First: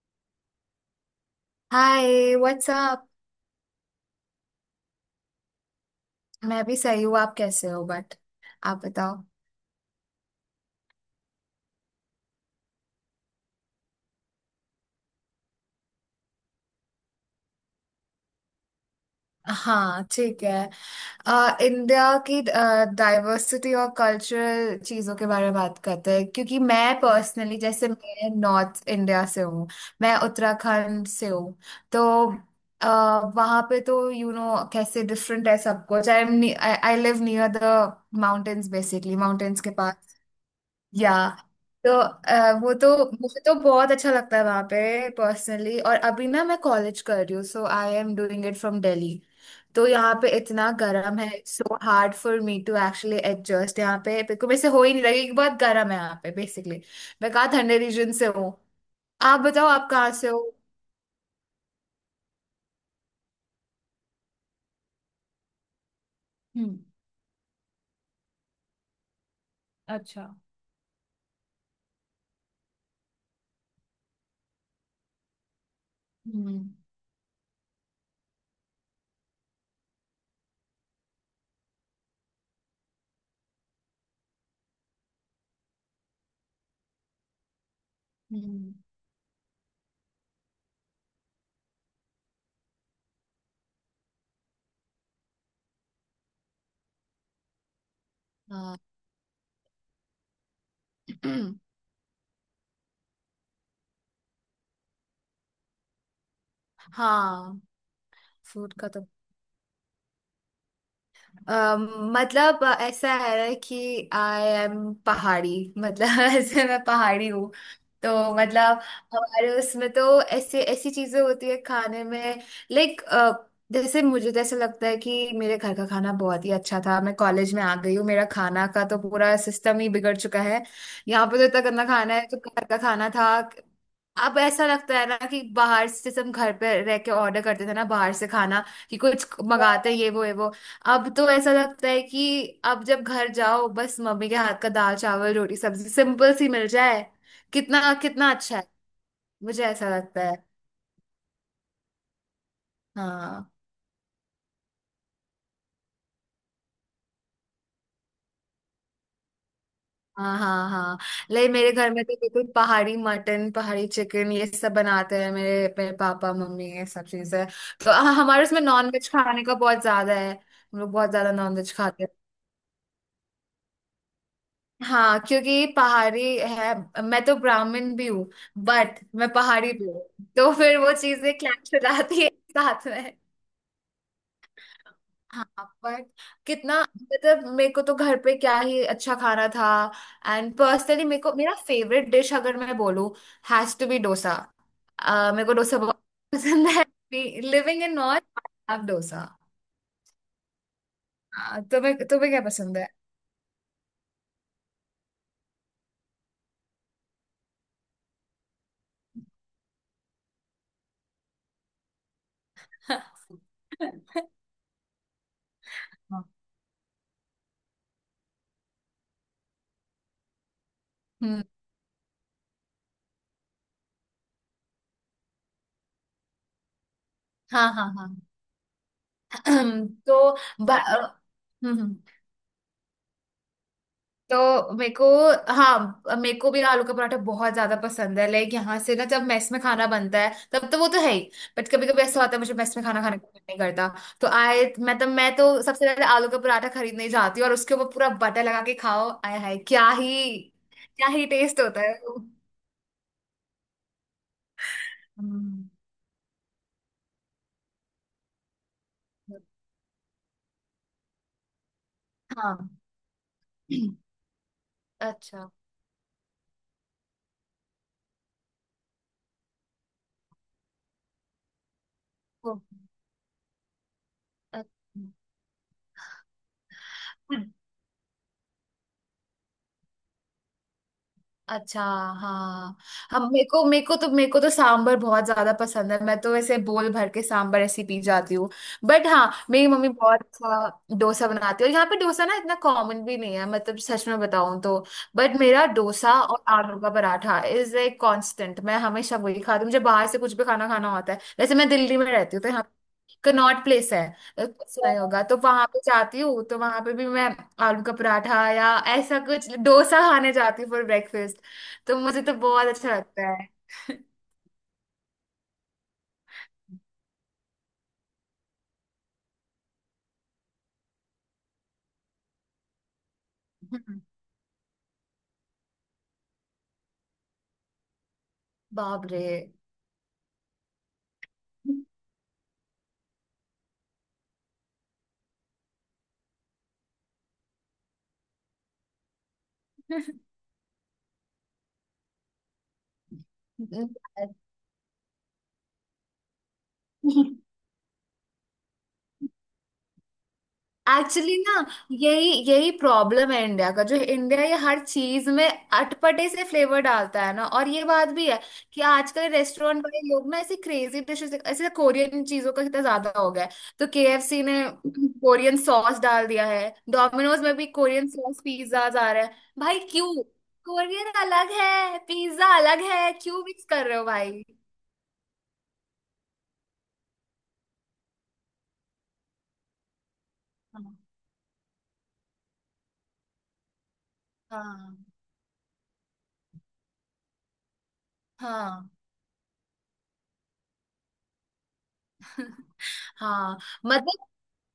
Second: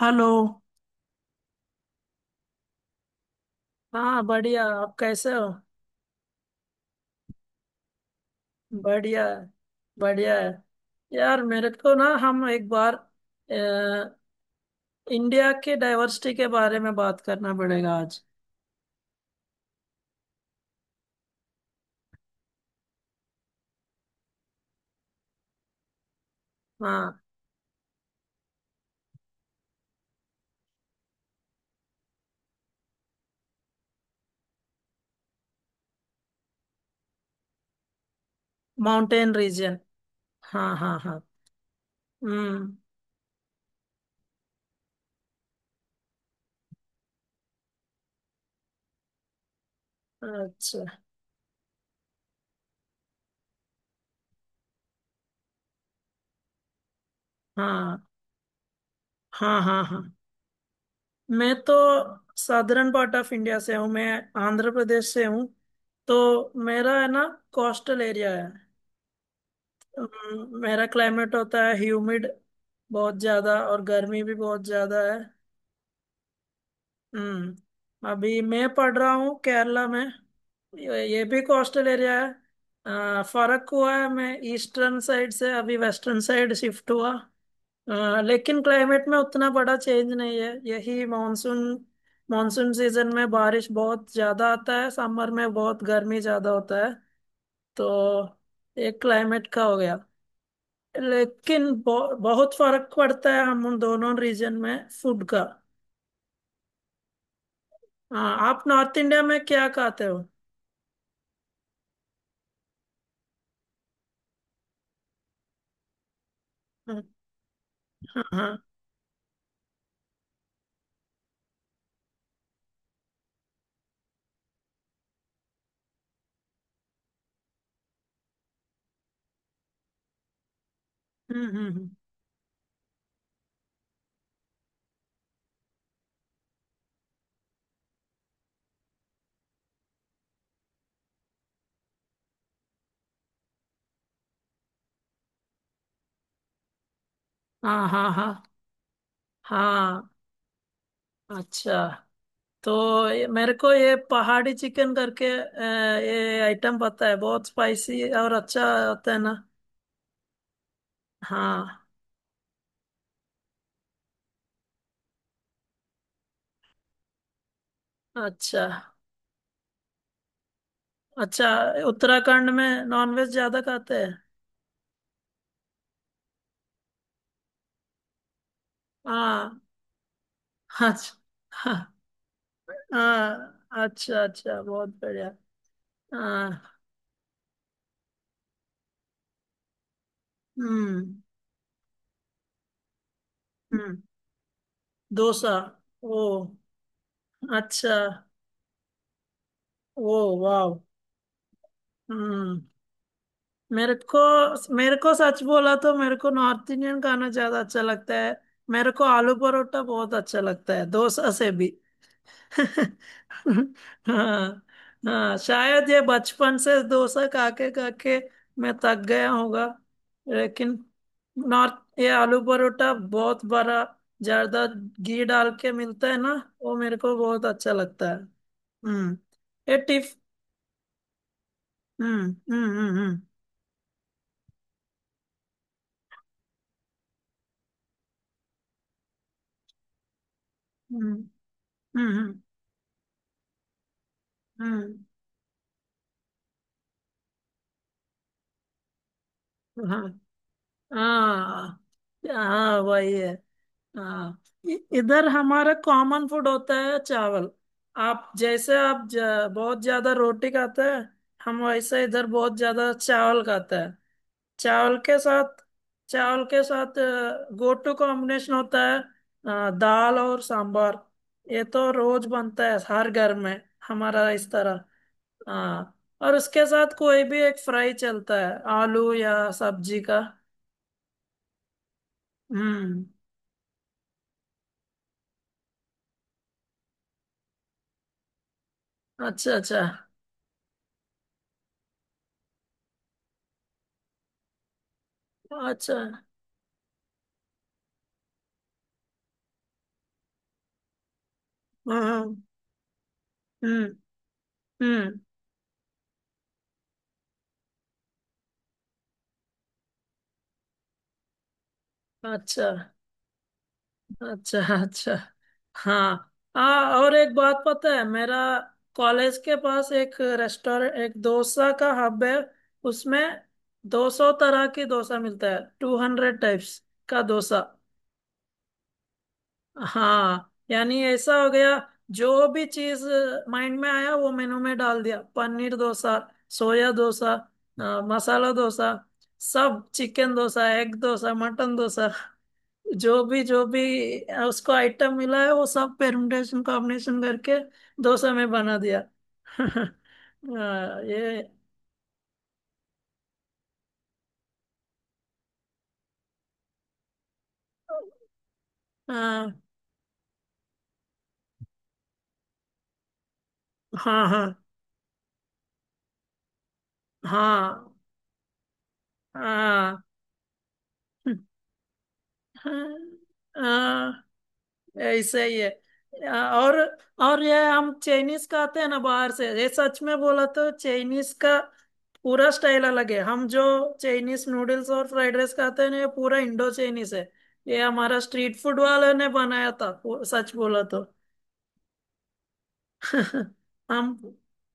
Hello. Hi what's up. हाँ, बढ़िया। आप कैसे हो? मैं भी सही हूँ। आप कैसे हो? बट आप बताओ। बढ़िया है। बढ़िया है। यार मेरे को ना हम एक बार अ, इंडिया के डाइवर्सिटी के बारे में बात करना पड़ेगा आज। हाँ ठीक है। इंडिया की डाइवर्सिटी और कल्चरल चीज़ों के बारे में बात करते हैं, क्योंकि मैं हाँ। पर्सनली जैसे मैं नॉर्थ इंडिया से हूँ। मैं उत्तराखंड से हूँ। तो वहाँ पे तो यू you नो know, कैसे डिफरेंट है सब कुछ। I am, I live near the mountains, basically mountain mountains के रीजन। पास। हाँ हाँ या हाँ। तो वो हम्म। तो मुझे तो बहुत अच्छा लगता है वहां पे पर्सनली। और अभी ना मैं कॉलेज कर रही हूँ, so I am doing it from Delhi. तो यहाँ पे इतना अच्छा। गर्म है, so hard for me to actually adjust. यहाँ पे बिल्कुल मेरे से हो ही नहीं रही कि बहुत गर्म है यहाँ पे बेसिकली। मैं कहाँ ठंडे हाँ रीजन से हूँ। आप हाँ बताओ, हाँ आप हाँ। कहाँ से हो? मैं तो साधारण पार्ट ऑफ इंडिया से हूँ। मैं आंध्र प्रदेश से हूँ। तो हम्म। मेरा है ना, कोस्टल एरिया है। अच्छा। मेरा क्लाइमेट होता है ह्यूमिड, बहुत ज्यादा, और गर्मी भी बहुत ज्यादा है। हम्म हम्म। अभी मैं पढ़ रहा हूँ केरला में। ये भी कोस्टल एरिया है। फर्क हुआ है, मैं ईस्टर्न साइड से अभी वेस्टर्न साइड शिफ्ट हुआ। लेकिन हम्म, क्लाइमेट में उतना बड़ा चेंज नहीं है। यही मानसून। मानसून सीजन में बारिश बहुत ज्यादा आता है, समर में बहुत गर्मी ज्यादा होता है। तो हाँ। एक क्लाइमेट का हो गया। लेकिन बहुत फर्क पड़ता है, हम उन दोनों रीजन में फूड का। हाँ, हाँ, आप फूड का नॉर्थ तो इंडिया में क्या खाते हो? अम, मतलब ऐसा है कि आई एम पहाड़ी। मतलब ऐसे मैं हाँ पहाड़ी हूँ, तो हाँ। मतलब हमारे उसमें तो ऐसे ऐसी चीजें होती है खाने में। लाइक जैसे मुझे तो ऐसा लगता है कि मेरे घर का खाना बहुत ही अच्छा था। मैं कॉलेज में आ गई हूँ, मेरा खाना का तो पूरा सिस्टम ही बिगड़ चुका है। यहाँ पे तो इतना गंदा हम्म। खाना है, जो घर का खाना था अब ऐसा लगता है ना कि बाहर से जैसे हम घर पे रह के ऑर्डर करते थे ना बाहर से खाना, कि कुछ मंगाते हैं, ये वो ये वो। अब तो ऐसा लगता है कि अब जब घर जाओ, बस मम्मी के हाथ का दाल चावल रोटी सब्जी सिंपल सी मिल जाए, हाँ कितना हाँ कितना हाँ अच्छा है। मुझे ऐसा हाँ। लगता है। अच्छा। तो हाँ मेरे को ये पहाड़ी चिकन करके ये आइटम पता है, बहुत स्पाइसी और अच्छा होता है ना। हाँ हाँ। हाँ ले, हाँ। मेरे घर में तो बिल्कुल पहाड़ी मटन, पहाड़ी चिकन, ये सब बनाते हैं मेरे, पापा मम्मी ये सब चीजें। तो हाँ, हमारे उसमें अच्छा नॉन वेज खाने का बहुत ज्यादा है, हम लोग बहुत ज्यादा अच्छा। नॉन वेज खाते हैं। उत्तराखंड में नॉनवेज ज्यादा खाते हैं? हाँ, क्योंकि पहाड़ी है। मैं तो ब्राह्मण भी हूँ, बट मैं हाँ। पहाड़ी भी हूँ। तो फिर वो अच्छा। चीजें क्लैश हाँ हो जाती है साथ में। हाँ, अच्छा अच्छा, बहुत बढ़िया। हाँ बट हाँ। कितना, मतलब मेरे को तो घर पे क्या ही अच्छा खाना था। एंड पर्सनली हम्म मेरे को मेरा फेवरेट डिश अगर मैं बोलूँ, has to hmm. Be dosa. मेरे को डोसा? डोसा बहुत ओ, पसंद है। लिविंग इन अच्छा। North, I love dosa. Oh, wow. हाँ, तुम्हें तुम्हें क्या हम्म। पसंद है? मेरे को मेरे को सच बोला तो मेरे को नॉर्थ इंडियन खाना ज्यादा अच्छा लगता है। मेरे को आलू परोठा बहुत अच्छा लगता है, डोसा से भी। हाँ। हाँ, शायद ये बचपन से डोसा खा के मैं थक गया होगा। लेकिन हम्म। नॉर्थ, ये आलू परोठा बहुत बड़ा, ज्यादा घी डाल के मिलता है ना, वो मेरे को बहुत अच्छा हाँ हाँ हाँ। लगता है। हम्म। ये टिफ तो ब- अ, हम्म, हम्म। हम्म हम्म हम्म तो मेरे को, हाँ मेरे को भी आलू का पराठा बहुत ज्यादा पसंद है। लाइक यहाँ से ना जब मेस में खाना बनता है, तब तो वो तो हम्म है ही, बट कभी कभी ऐसा होता है हम्म मुझे मेस में खाना खाने का मन नहीं करता। तो आए, हम्म मैं तो सबसे पहले आलू का पराठा खरीदने ही जाती हूँ और उसके ऊपर पूरा बटर लगा के खाओ, आय हाय, क्या हम्म। हाँ ही, क्या ही टेस्ट हाँ होता है वो। हाँ, वही है। हाँ। इधर हम्म, हमारा कॉमन फूड होता है चावल। आप जैसे बहुत ज्यादा रोटी खाते हैं। हम वैसे इधर बहुत हाँ। ज्यादा चावल खाते हैं। चावल के अच्छा। साथ चावल के साथ गो टू कॉम्बिनेशन होता है, दाल और सांभर। ये तो रोज ओ, बनता है हर घर में, हमारा इस तरह। अच्छा। हाँ, और उसके साथ कोई भी एक फ्राई चलता है, आलू या सब्जी का। अच्छा। हाँ। हम्म। हम मेरे को तो सांभर बहुत ज्यादा पसंद है, मैं तो ऐसे बोल भर के सांभर ऐसी पी जाती हूँ। बट हाँ, अच्छा मेरी अच्छा मम्मी बहुत अच्छा डोसा बनाती है, और यहाँ पे डोसा ना इतना कॉमन भी नहीं है, मतलब सच में बताऊँ तो। बट मेरा अच्छा। डोसा और आलू का पराठा इज ए कांस्टेंट, मैं हमेशा वही खाती हूँ। मुझे बाहर से कुछ भी खाना खाना होता है, वैसे मैं दिल्ली में हम्म रहती हूँ, तो यहाँ कनॉट हम्म प्लेस है, सुना ही हम्म। होगा, तो वहां पे जाती हूँ। तो वहां पे भी मैं आलू का पराठा या ऐसा कुछ डोसा खाने जाती हूँ फॉर। तो मुझे तो अच्छा बहुत अच्छा लगता है। अच्छा अच्छा। हाँ हाँ। और एक बात पता है? मेरा कॉलेज के पास एक रेस्टोरेंट, एक डोसा का हब है। उसमें दो सौ तरह की डोसा मिलता है, 200 टाइप्स का डोसा। बाप रे। हाँ, यानी ऐसा हो गया, जो भी चीज माइंड में आया वो मेनू में डाल दिया। पनीर डोसा, सोया डोसा, मसाला डोसा, सब, chicken dosa, egg dosa, mutton dosa, जो भी उसको आइटम मिला है वो सब परम्यूटेशन कॉम्बिनेशन करके डोसा में बना दिया। एक्चुअली ये ना, यही यही प्रॉब्लम है इंडिया का, जो इंडिया ये हर चीज में अटपटे से फ्लेवर डालता है ना। और ये बात भी है कि अ, आजकल रेस्टोरेंट वाले लोग ना ऐसी क्रेजी डिशेस, ऐसे कोरियन चीजों का कितना ज्यादा हो गया है। तो हाँ केएफसी हाँ ने कोरियन सॉस डाल दिया है, डोमिनोज में भी हाँ कोरियन सॉस पिज्जा आ रहे हैं, भाई हाँ। क्यों? कोरियन अलग है, पिज्जा अलग है, क्यों मिक्स कर रहे हो हाँ, भाई? ऐसा ही है। और और ये हम चाइनीज का आते हैं ना, बाहर से, ये सच में बोला तो, हाँ चाइनीज का पूरा स्टाइल अलग है। हम जो चाइनीज नूडल्स हाँ और फ्राइड राइस खाते हैं ना, ये पूरा इंडो चाइनीज है। ये हमारा स्ट्रीट फूड हाँ। वाले ने बनाया था, सच बोला तो। हाँ हम मतलब,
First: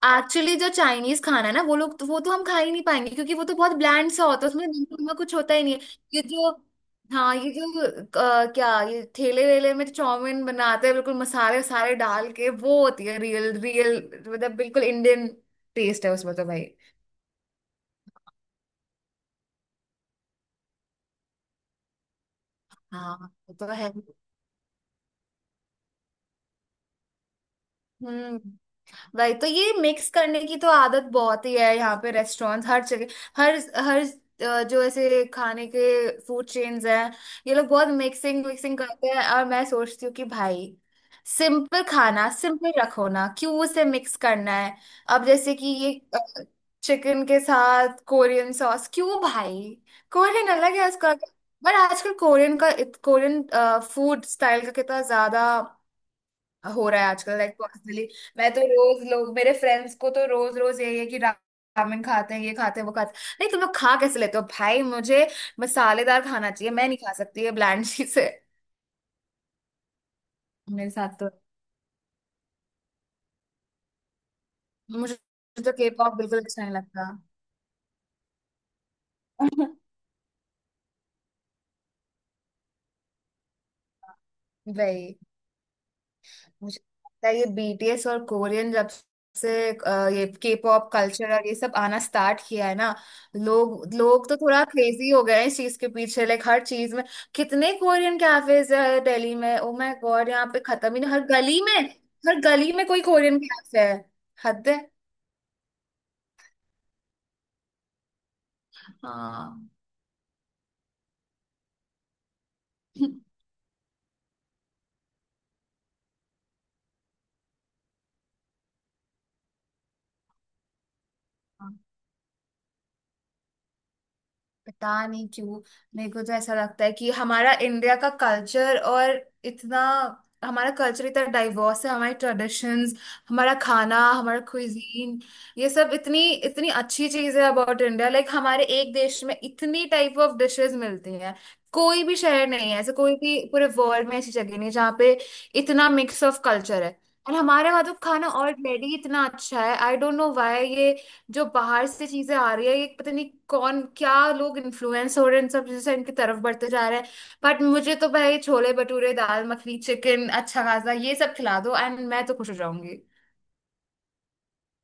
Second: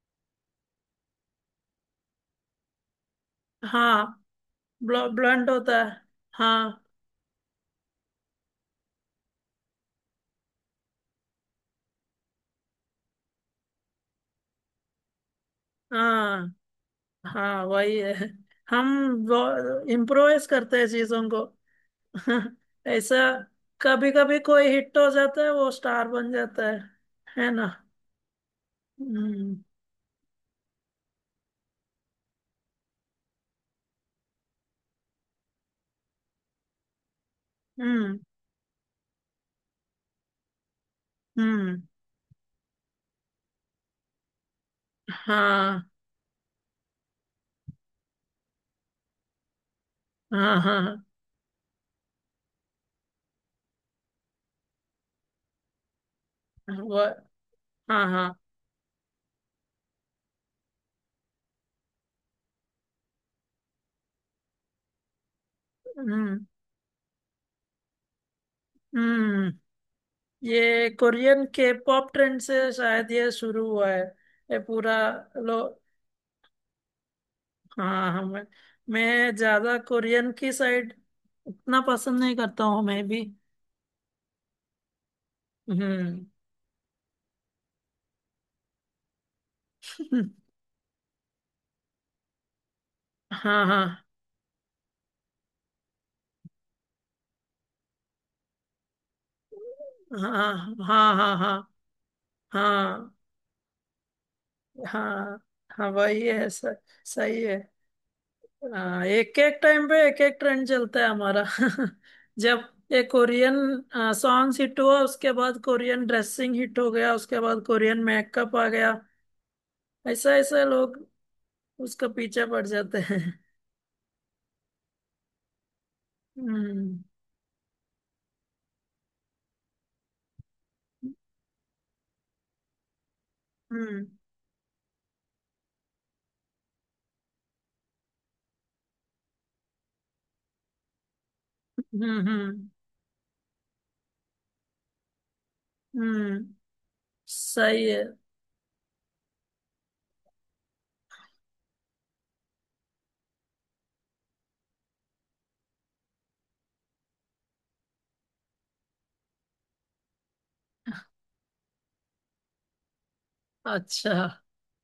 एक्चुअली जो चाइनीज खाना है ना वो लोग तो, वो तो हम खा ही नहीं पाएंगे, क्योंकि वो तो बहुत ब्लैंड हाँ। सा होता है, उसमें नमक वमक कुछ ब्लंट होता ही नहीं है। होता है। ये जो हाँ हाँ ये जो क्या ये ठेले वेले में चाउमीन बनाते हैं बिल्कुल मसाले सारे डाल के, वो होती है रियल, रियल मतलब बिल्कुल इंडियन टेस्ट है उसमें, तो हाँ भाई। हाँ, वही है। हम इम्प्रोवाइज करते हैं चीजों को। हाँ ऐसा। वो तो है। कभी कभी कोई हिट हो जाता है, वो स्टार बन जाता है ना? हम्म, भाई तो हम्म ये मिक्स करने की तो आदत बहुत ही है, यहाँ पे रेस्टोरेंट हर जगह, हर हर अ, जो ऐसे खाने के फूड चेन्स हैं, ये लोग बहुत हम्म मिक्सिंग मिक्सिंग करते हैं। और मैं सोचती हूँ कि भाई, हम्म। सिंपल खाना सिंपल रखो ना, क्यों उसे मिक्स करना है? अब जैसे कि हाँ ये चिकन के साथ कोरियन सॉस, क्यों भाई? कोरियन हाँ अलग है हाँ। उसका। पर आजकल कोरियन फूड स्टाइल का कितना ज्यादा हाँ, हो रहा वो। है आजकल, लाइक हाँ पर्सनली हाँ। मैं तो रोज, लोग मेरे फ्रेंड्स को तो रोज रोज यही है कि रामेन खाते हैं, ये खाते हैं, वो खाते हैं। नहीं, तुम लोग खा कैसे लेते हो भाई, मुझे मसालेदार हम्म खाना चाहिए, मैं नहीं खा सकती, ये ब्लैंड चीज है। हम्म। ये मेरे साथ तो, कोरियन के पॉप ट्रेंड से शायद ये शुरू हुआ है। ये पूरा। मुझे लो। तो के पॉप बिल्कुल अच्छा नहीं लगता। हाँ हाँ। मैं ज्यादा कोरियन की साइड उतना पसंद नहीं करता हूँ, मैं भी। भाई हम्म। मुझे लगता है ये बीटीएस और कोरियन जब से, ये के पॉप कल्चर और ये सब आना स्टार्ट किया है ना, हाँ लोग हाँ लोग तो थोड़ा क्रेजी हो गए हैं इस चीज के पीछे। लाइक हर चीज में कितने कोरियन कैफेज है दिल्ली में, ओ माय गॉड, यहाँ पे हाँ खत्म ही नहीं, हाँ हर हाँ हाँ गली में, हर गली में कोई हाँ कोरियन कैफे है, हद है। हाँ हाँ, वही है सर। सही है। हाँ, एक एक हाँ टाइम पे एक एक ट्रेंड चलता है हमारा। जब एक कोरियन सॉन्ग्स हिट हुआ, उसके बाद कोरियन ड्रेसिंग हिट हो गया, उसके बाद कोरियन मेकअप आ गया। ऐसा ऐसा लोग उसका पीछे पड़ जाते हैं। पता नहीं क्यों। मेरे को तो ऐसा लगता है हम्म कि हमारा इंडिया का कल्चर और इतना हमारा कल्चर इतना डाइवर्स है, हमारी ट्रेडिशंस, हमारा खाना, हम्म हमारा क्विजीन, ये सब इतनी इतनी अच्छी चीज है अबाउट इंडिया। लाइक हमारे एक देश में इतनी टाइप ऑफ डिशेस मिलती हैं, कोई भी हम्म शहर हम्म नहीं है ऐसे, कोई भी पूरे वर्ल्ड में ऐसी जगह नहीं है जहाँ पे इतना मिक्स ऑफ हम्म। कल्चर है। और हमारे वहाँ सही तो है। खाना ऑलरेडी इतना अच्छा है, आई डोंट नो व्हाई ये जो बाहर से चीजें आ रही है, ये पता नहीं कौन क्या, लोग इन्फ्लुएंस हो रहे हैं इन सब चीजों से, इनकी तरफ बढ़ते जा रहे हैं। बट मुझे तो भाई छोले भटूरे, दाल मखनी, चिकन अच्छा खासा, ये सब खिला दो एंड मैं तो खुश हो जाऊंगी। अच्छा।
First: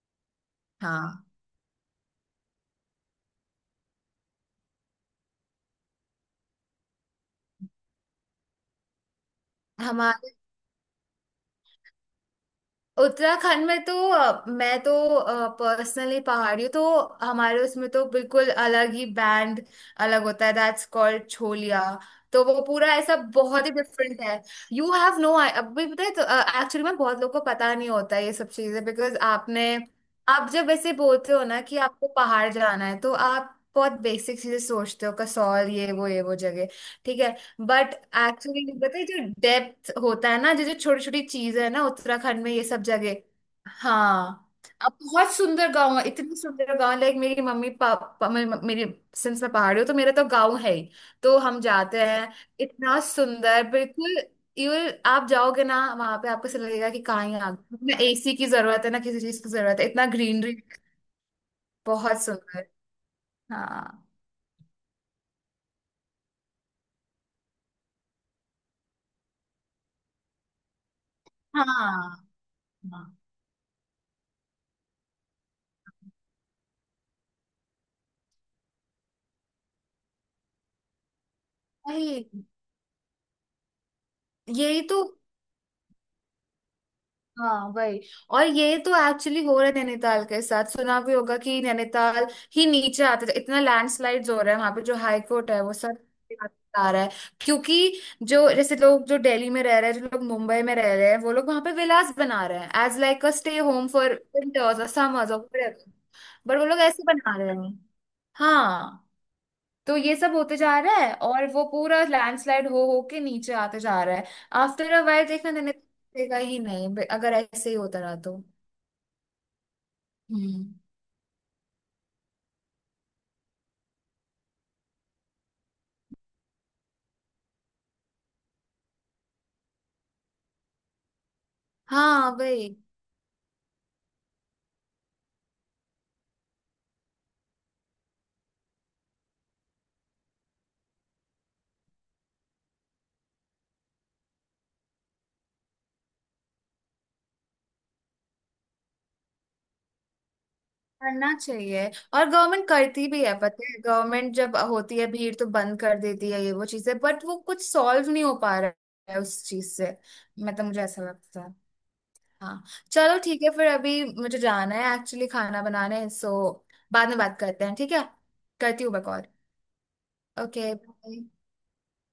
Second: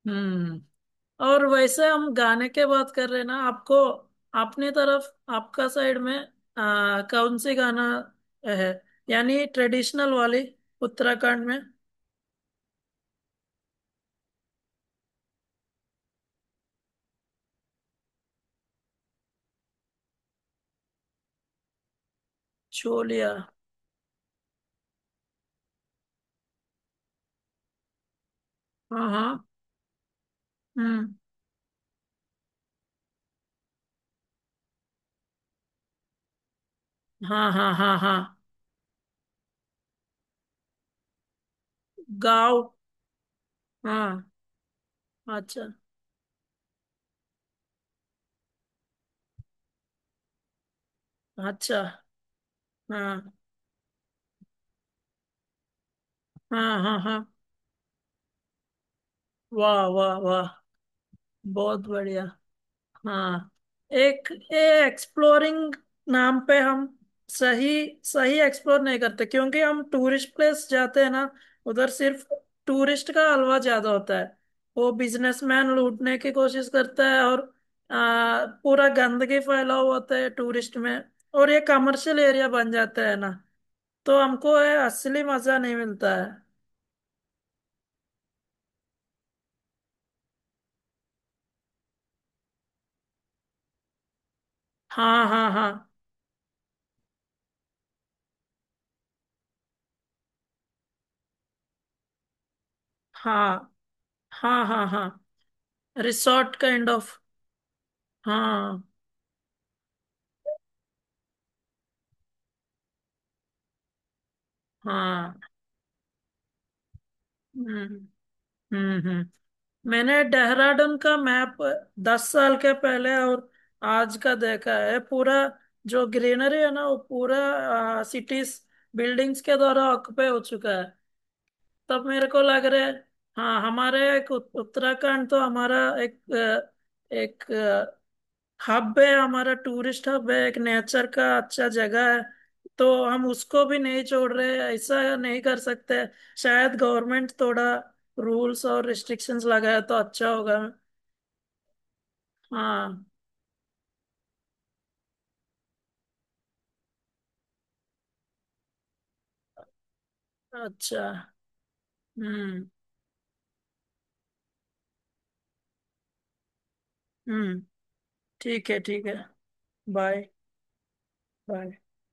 हम्म। हाँ और वैसे हम गाने के बात कर रहे हैं ना, आपको अपनी तरफ, आपका साइड में कौन सी गाना है, यानी ट्रेडिशनल हमारे वाली, उत्तराखंड में? उत्तराखंड में तो मैं तो पर्सनली पहाड़ी हूँ, तो हमारे उसमें तो बिल्कुल अलग ही बैंड, अलग होता है, दैट्स कॉल्ड छोलिया। तो वो पूरा ऐसा छोलिया। बहुत ही डिफरेंट है। यू हैव नो, अभी पता है, तो एक्चुअली में बहुत लोगों को पता नहीं होता है ये सब चीजें, हाँ बिकॉज हाँ। आपने, आप जब ऐसे हम्म। बोलते हो ना कि आपको पहाड़ जाना है, तो आप बहुत बेसिक चीजें सोचते हो, कसौल, ये वो जगह, ठीक है। हाँ हाँ बट हाँ हाँ। एक्चुअली पता है जो डेप्थ होता है ना, जो जो छोटी छोटी चीज है ना उत्तराखंड में, गाँव। ये सब जगह। हाँ। हाँ, अब बहुत अच्छा सुंदर गांव है, इतने सुंदर गांव। लाइक मेरी मम्मी पापा, मेरी, सिंस मैं पहाड़ी हूँ तो मेरा तो गांव है ही, तो हम अच्छा। जाते हैं। इतना हाँ सुंदर, बिल्कुल यू, आप जाओगे ना वहां पे, आपको ऐसा हाँ लगेगा हाँ कि हाँ। कहाँ ही आ गए, ना एसी की जरूरत है, ना किसी चीज की जरूरत वाह है, इतना वाह वाह, ग्रीनरी। बहुत बहुत बढ़िया। सुंदर। हाँ। हाँ एक एक्सप्लोरिंग नाम पे हम सही सही एक्सप्लोर नहीं करते, क्योंकि हम टूरिस्ट प्लेस जाते हैं ना। उधर हाँ सिर्फ हाँ। टूरिस्ट का हलवा ज्यादा होता है, वो बिजनेसमैन लूटने की कोशिश करता है, और पूरा गंदगी फैला हुआ होता है टूरिस्ट में, और ये वही, कमर्शियल एरिया बन जाता है ना। तो हमको ये यही तो, असली मजा नहीं मिलता है। हाँ वही। और ये तो एक्चुअली हो रहा है नैनीताल के साथ, सुना भी होगा कि नैनीताल ही नीचे आते थे, इतना लैंडस्लाइड्स हो रहा है वहां पे, जो हाई हाँ हाँ कोर्ट है वो हाँ सब आ रहा है। क्योंकि जो जैसे लोग जो दिल्ली में रह रहे हैं, जो लोग मुंबई में रह रहे हैं, वो लोग वहां पे विलास बना रहे हैं एज लाइक अ स्टे हाँ होम फॉर हाँ विंटर्स हाँ और हाँ। समर्स और, रिसोर्ट बट वो लोग काइंड ऐसे ऑफ। बना रहे हैं। हाँ हाँ तो ये सब होते जा रहा है और वो पूरा लैंडस्लाइड हो के नीचे आते जा रहा है। आफ्टर अ वाइल हाँ। देखना, नहीं नहीं, दिखेगा ही नहीं अगर ऐसे ही हम्म होता रहा तो। हम्म हम्म। मैंने हम्म। देहरादून का मैप 10 साल के पहले और आज का देखा है पूरा। जो ग्रीनरी है ना, वो पूरा सिटीज, बिल्डिंग्स के द्वारा ऑक्यूपाई हो चुका है, तब मेरे हाँ को लग वही। रहा है। हाँ, हमारे एक उत्तराखंड तो हमारा एक, एक हब है, हमारा टूरिस्ट हब है, एक नेचर का अच्छा जगह है। तो हम उसको भी नहीं छोड़ रहे हैं, ऐसा नहीं कर सकते। शायद गवर्नमेंट थोड़ा रूल्स और रिस्ट्रिक्शंस लगाए तो अच्छा होगा। करना चाहिए। और गवर्नमेंट हाँ। करती भी है, पता है गवर्नमेंट जब होती है भीड़ तो बंद कर देती है ये वो चीजें, बट वो कुछ सॉल्व नहीं हो पा रहा है उस चीज से। मतलब मुझे अच्छा। ऐसा लगता है। हाँ हम्म चलो ठीक है, फिर अभी मुझे जाना है एक्चुअली, खाना बनाने, सो बाद में बात हम्म। करते हैं, ठीक है? ठीक है करती हूँ मैं ठीक है। कॉल। बाय। ओके। बाय।